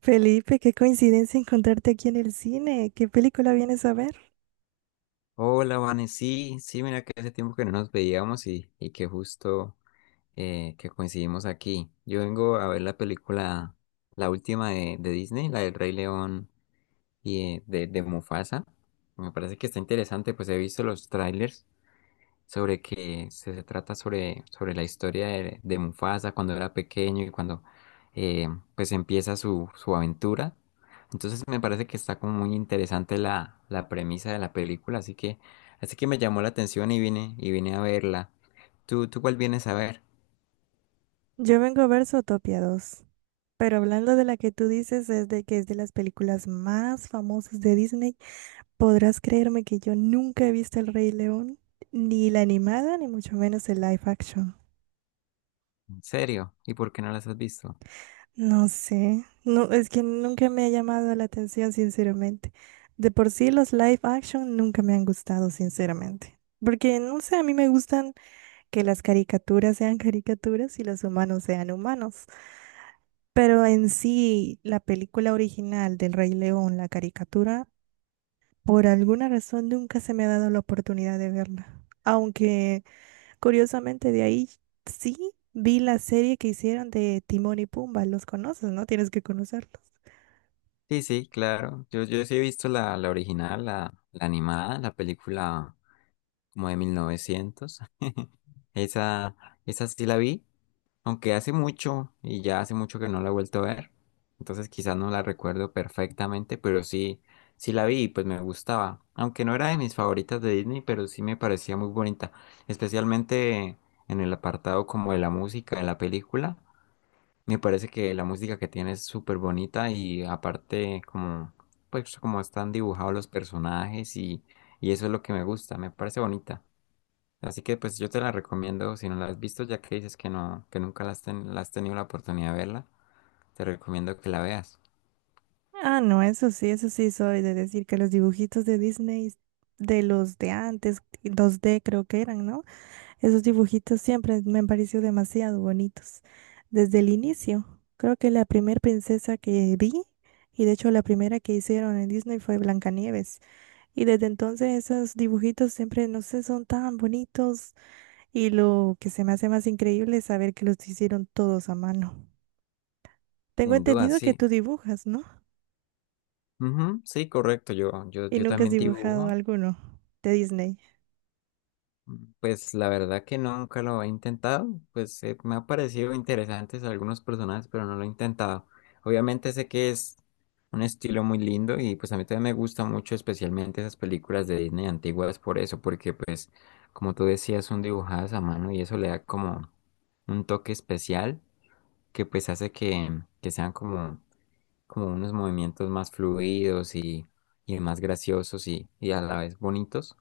Felipe, qué coincidencia encontrarte aquí en el cine. ¿Qué película vienes a ver? Hola, Vane. Sí, sí, mira que hace tiempo que no nos veíamos y que justo que coincidimos aquí. Yo vengo a ver la película, la última de Disney, la del Rey León y de Mufasa. Me parece que está interesante, pues he visto los trailers sobre que se trata sobre la historia de Mufasa cuando era pequeño y cuando eh, pues empieza su aventura. Entonces me parece que está como muy interesante la premisa de la película, así que me llamó la atención y vine a verla. ¿Tú cuál vienes a ver? Yo vengo a ver Zootopia 2, pero hablando de la que tú dices es de que es de las películas más famosas de Disney, podrás creerme que yo nunca he visto El Rey León, ni la animada, ni mucho menos el live action. ¿En serio? ¿Y por qué no las has visto? No sé, no, es que nunca me ha llamado la atención, sinceramente. De por sí los live action nunca me han gustado, sinceramente. Porque, no sé, a mí me gustan que las caricaturas sean caricaturas y los humanos sean humanos. Pero en sí, la película original del Rey León, la caricatura, por alguna razón nunca se me ha dado la oportunidad de verla. Aunque curiosamente de ahí sí vi la serie que hicieron de Timón y Pumba. Los conoces, ¿no? Tienes que conocerlos. Sí, sí, claro. Yo sí he visto la original, la animada, la película como de mil novecientos. Esa, esa sí la vi, aunque hace mucho y ya hace mucho que no la he vuelto a ver. Entonces quizás no la recuerdo perfectamente, pero sí, sí la vi y pues me gustaba. Aunque no era de mis favoritas de Disney, pero sí me parecía muy bonita. Especialmente en el apartado como de la música de la película. Me parece que la música que tiene es súper bonita y aparte como, pues como están dibujados los personajes y eso es lo que me gusta, me parece bonita. Así que pues yo te la recomiendo, si no la has visto, ya que dices que no, que nunca la has tenido la oportunidad de verla, te recomiendo que la veas. Ah, no, eso sí soy de decir que los dibujitos de Disney, de los de antes, 2D creo que eran, ¿no? Esos dibujitos siempre me han parecido demasiado bonitos. Desde el inicio, creo que la primera princesa que vi, y de hecho la primera que hicieron en Disney fue Blancanieves. Y desde entonces esos dibujitos siempre, no sé, son tan bonitos. Y lo que se me hace más increíble es saber que los hicieron todos a mano. Tengo Sin duda, entendido que sí. tú dibujas, ¿no? Ujú, sí, correcto. ¿Y Yo nunca has también dibujado dibujo. alguno de Disney? Pues la verdad que no, nunca lo he intentado, pues me ha parecido interesantes algunos personajes, pero no lo he intentado. Obviamente sé que es un estilo muy lindo y pues a mí también me gusta mucho especialmente esas películas de Disney antiguas por eso, porque pues como tú decías son dibujadas a mano y eso le da como un toque especial que pues hace que sean como, como unos movimientos más fluidos y más graciosos y a la vez bonitos.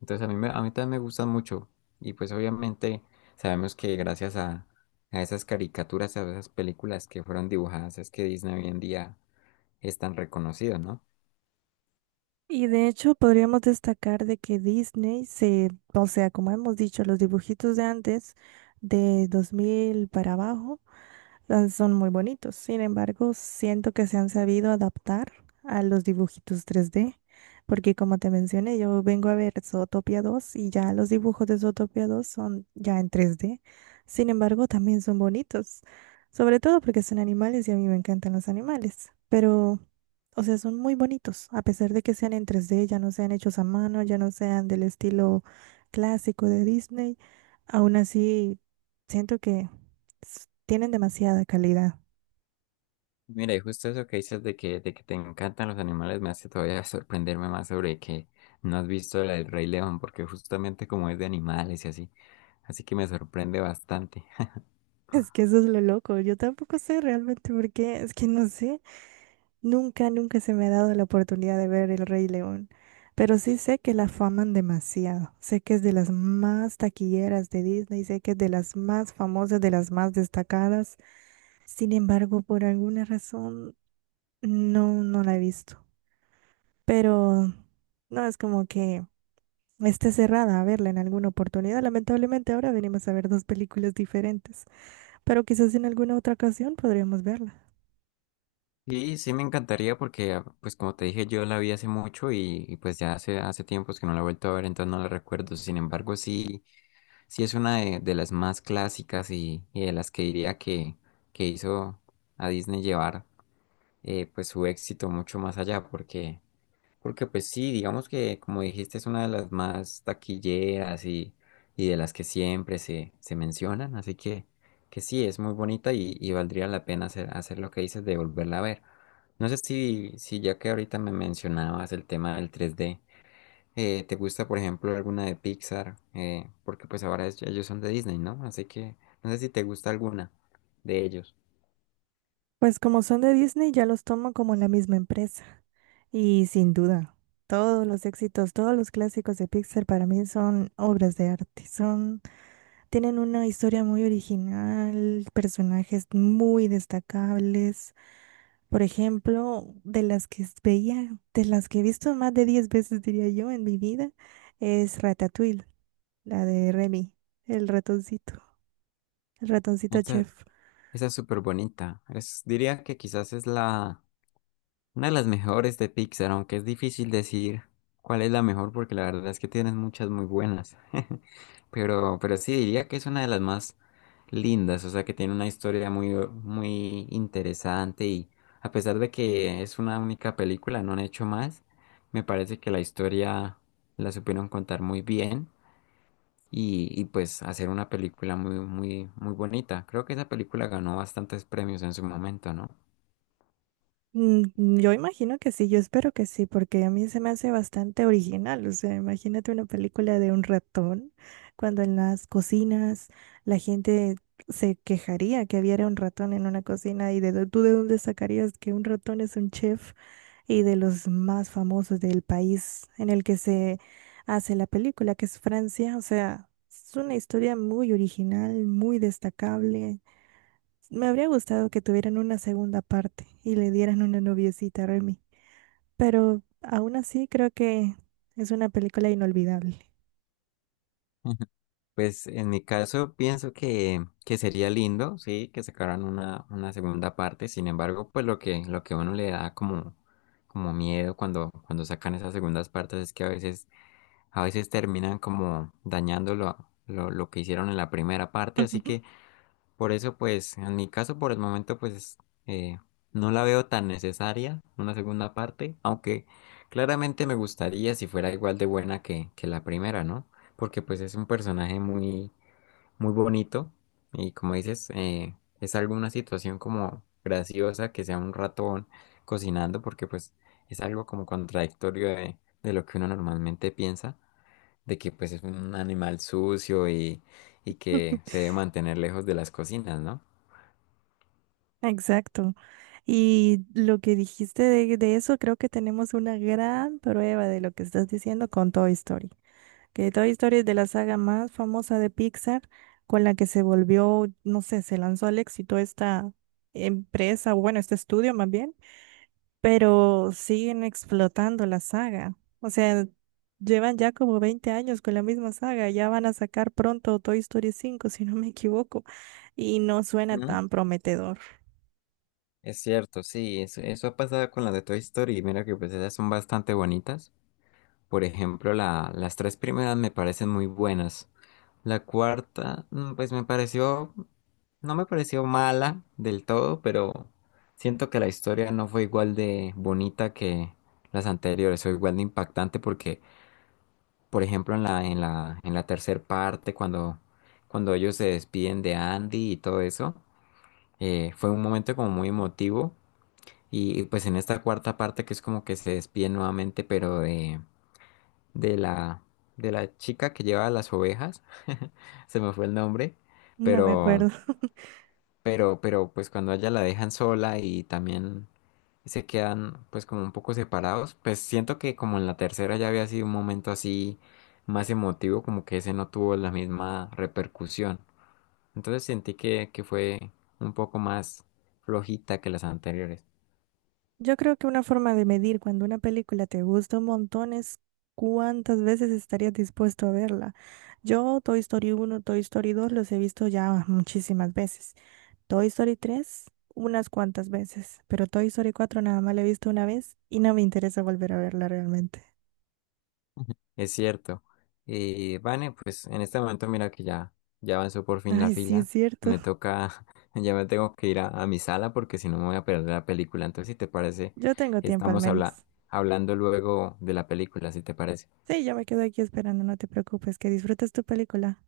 Entonces a a mí también me gustan mucho. Y pues obviamente sabemos que gracias a esas caricaturas, a esas películas que fueron dibujadas, es que Disney hoy en día es tan reconocido, ¿no? Y de hecho podríamos destacar de que Disney se, o sea, como hemos dicho, los dibujitos de antes, de 2000 para abajo, ah, son muy bonitos. Sin embargo, siento que se han sabido adaptar a los dibujitos 3D, porque como te mencioné, yo vengo a ver Zootopia 2 y ya los dibujos de Zootopia 2 son ya en 3D. Sin embargo, también son bonitos, sobre todo porque son animales y a mí me encantan los animales, pero, o sea, son muy bonitos, a pesar de que sean en 3D, ya no sean hechos a mano, ya no sean del estilo clásico de Disney, aún así siento que tienen demasiada calidad. Mira, y justo eso que dices de de que te encantan los animales me hace todavía sorprenderme más sobre que no has visto la del Rey León, porque justamente como es de animales y así. Así que me sorprende bastante. Es que eso es lo loco. Yo tampoco sé realmente por qué. Es que no sé. Nunca se me ha dado la oportunidad de ver El Rey León. Pero sí sé que la faman demasiado. Sé que es de las más taquilleras de Disney. Sé que es de las más famosas, de las más destacadas. Sin embargo, por alguna razón, no la he visto. Pero no es como que esté cerrada a verla en alguna oportunidad. Lamentablemente, ahora venimos a ver dos películas diferentes, pero quizás en alguna otra ocasión podríamos verla. Sí, sí me encantaría porque, ah, pues como te dije, yo la vi hace mucho pues ya hace tiempos que no la he vuelto a ver, entonces no la recuerdo. Sin embargo, sí, sí es una de las más clásicas y de las que diría que hizo a Disney llevar pues su éxito mucho más allá, porque pues sí, digamos que como dijiste es una de las más taquilleras y de las que siempre se mencionan, que sí, es muy bonita y valdría la pena hacer lo que dices de volverla a ver. No sé si ya que ahorita me mencionabas el tema del 3D, ¿te gusta por ejemplo alguna de Pixar? Porque pues ahora ellos son de Disney, ¿no? Así que no sé si te gusta alguna de ellos. Pues como son de Disney, ya los tomo como la misma empresa. Y sin duda, todos los éxitos, todos los clásicos de Pixar para mí son obras de arte. Son, tienen una historia muy original, personajes muy destacables. Por ejemplo, de las que veía, de las que he visto más de 10 veces, diría yo, en mi vida, es Ratatouille, la de Remy, el ratoncito, el ratoncito Esa, chef. esa es súper bonita. Es, diría que quizás es la... Una de las mejores de Pixar, aunque es difícil decir cuál es la mejor porque la verdad es que tienes muchas muy buenas. Pero sí diría que es una de las más lindas, o sea que tiene una historia muy interesante y a pesar de que es una única película, no han hecho más, me parece que la historia la supieron contar muy bien y pues hacer una película muy, muy, muy bonita. Creo que esa película ganó bastantes premios en su momento, ¿no? Mm, mm, yo imagino que sí, yo espero que sí, porque a mí se me hace bastante original. O sea, imagínate una película de un ratón, cuando en las cocinas la gente se quejaría que hubiera un ratón en una cocina y tú de dónde sacarías que un ratón es un chef y de los más famosos del país en el que se hace la película, que es Francia. O sea, es una historia muy original, muy destacable. Me habría gustado que tuvieran una segunda parte y le dieran una noviecita a Remy, pero aún así creo que es una película inolvidable. Pues en mi caso pienso que sería lindo, sí, que sacaran una segunda parte. Sin embargo, pues lo lo que a uno le da como, como miedo cuando sacan esas segundas partes es que a veces terminan como dañando lo que hicieron en la primera parte. Así que por eso, pues, en mi caso, por el momento, pues, eh, no la veo tan necesaria, una segunda parte, aunque claramente me gustaría si fuera igual de buena que la primera, ¿no? Porque pues es un personaje muy muy bonito y como dices, es alguna situación como graciosa que sea un ratón cocinando porque pues es algo como contradictorio de lo que uno normalmente piensa, de que pues es un animal sucio y que se debe mantener lejos de las cocinas, ¿no? Exacto. Y lo que dijiste de eso, creo que tenemos una gran prueba de lo que estás diciendo con Toy Story. Que Toy Story es de la saga más famosa de Pixar, con la que se volvió, no sé, se lanzó al éxito esta empresa, o bueno, este estudio más bien, pero siguen explotando la saga. O sea, llevan ya como 20 años con la misma saga. Ya van a sacar pronto Toy Story 5 si no me equivoco. Y no suena Ujú. tan prometedor. Es cierto, sí, eso ha pasado con las de Toy Story y mira que pues esas son bastante bonitas. Por ejemplo, las tres primeras me parecen muy buenas. La cuarta, mm, pues me pareció, no me pareció mala del todo, pero siento que la historia no fue igual de bonita que las anteriores, o igual de impactante porque, por ejemplo, en la tercer parte, cuando ellos se despiden de Andy y todo eso, fue un momento como muy emotivo. Pues en esta cuarta parte que es como que se despiden nuevamente, pero de la, de la chica que lleva las ovejas, se me fue el nombre, No me pero, acuerdo. Pero pues cuando a ella la dejan sola y también se quedan pues como un poco separados, pues siento que como en la tercera ya había sido un momento así más emotivo, como que ese no tuvo la misma repercusión. Entonces sentí que fue un poco más flojita que las anteriores. Yo creo que una forma de medir cuando una película te gusta un montón es cuántas veces estarías dispuesto a verla. Yo Toy Story 1, Toy Story 2 los he visto ya muchísimas veces. Toy Story 3 unas cuantas veces, pero Toy Story 4 nada más la he visto una vez y no me interesa volver a verla realmente. Es cierto. Y Vane, pues en este momento mira que ya, ya avanzó por fin la Ay, sí, es fila. cierto. Me toca, ya me tengo que ir a mi sala porque si no me voy a perder la película. Entonces, si te parece, Yo tengo tiempo al estamos menos. hablando luego de la película, si te parece. Sí, yo me quedo aquí esperando, no te preocupes, que disfrutes tu película.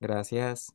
Gracias.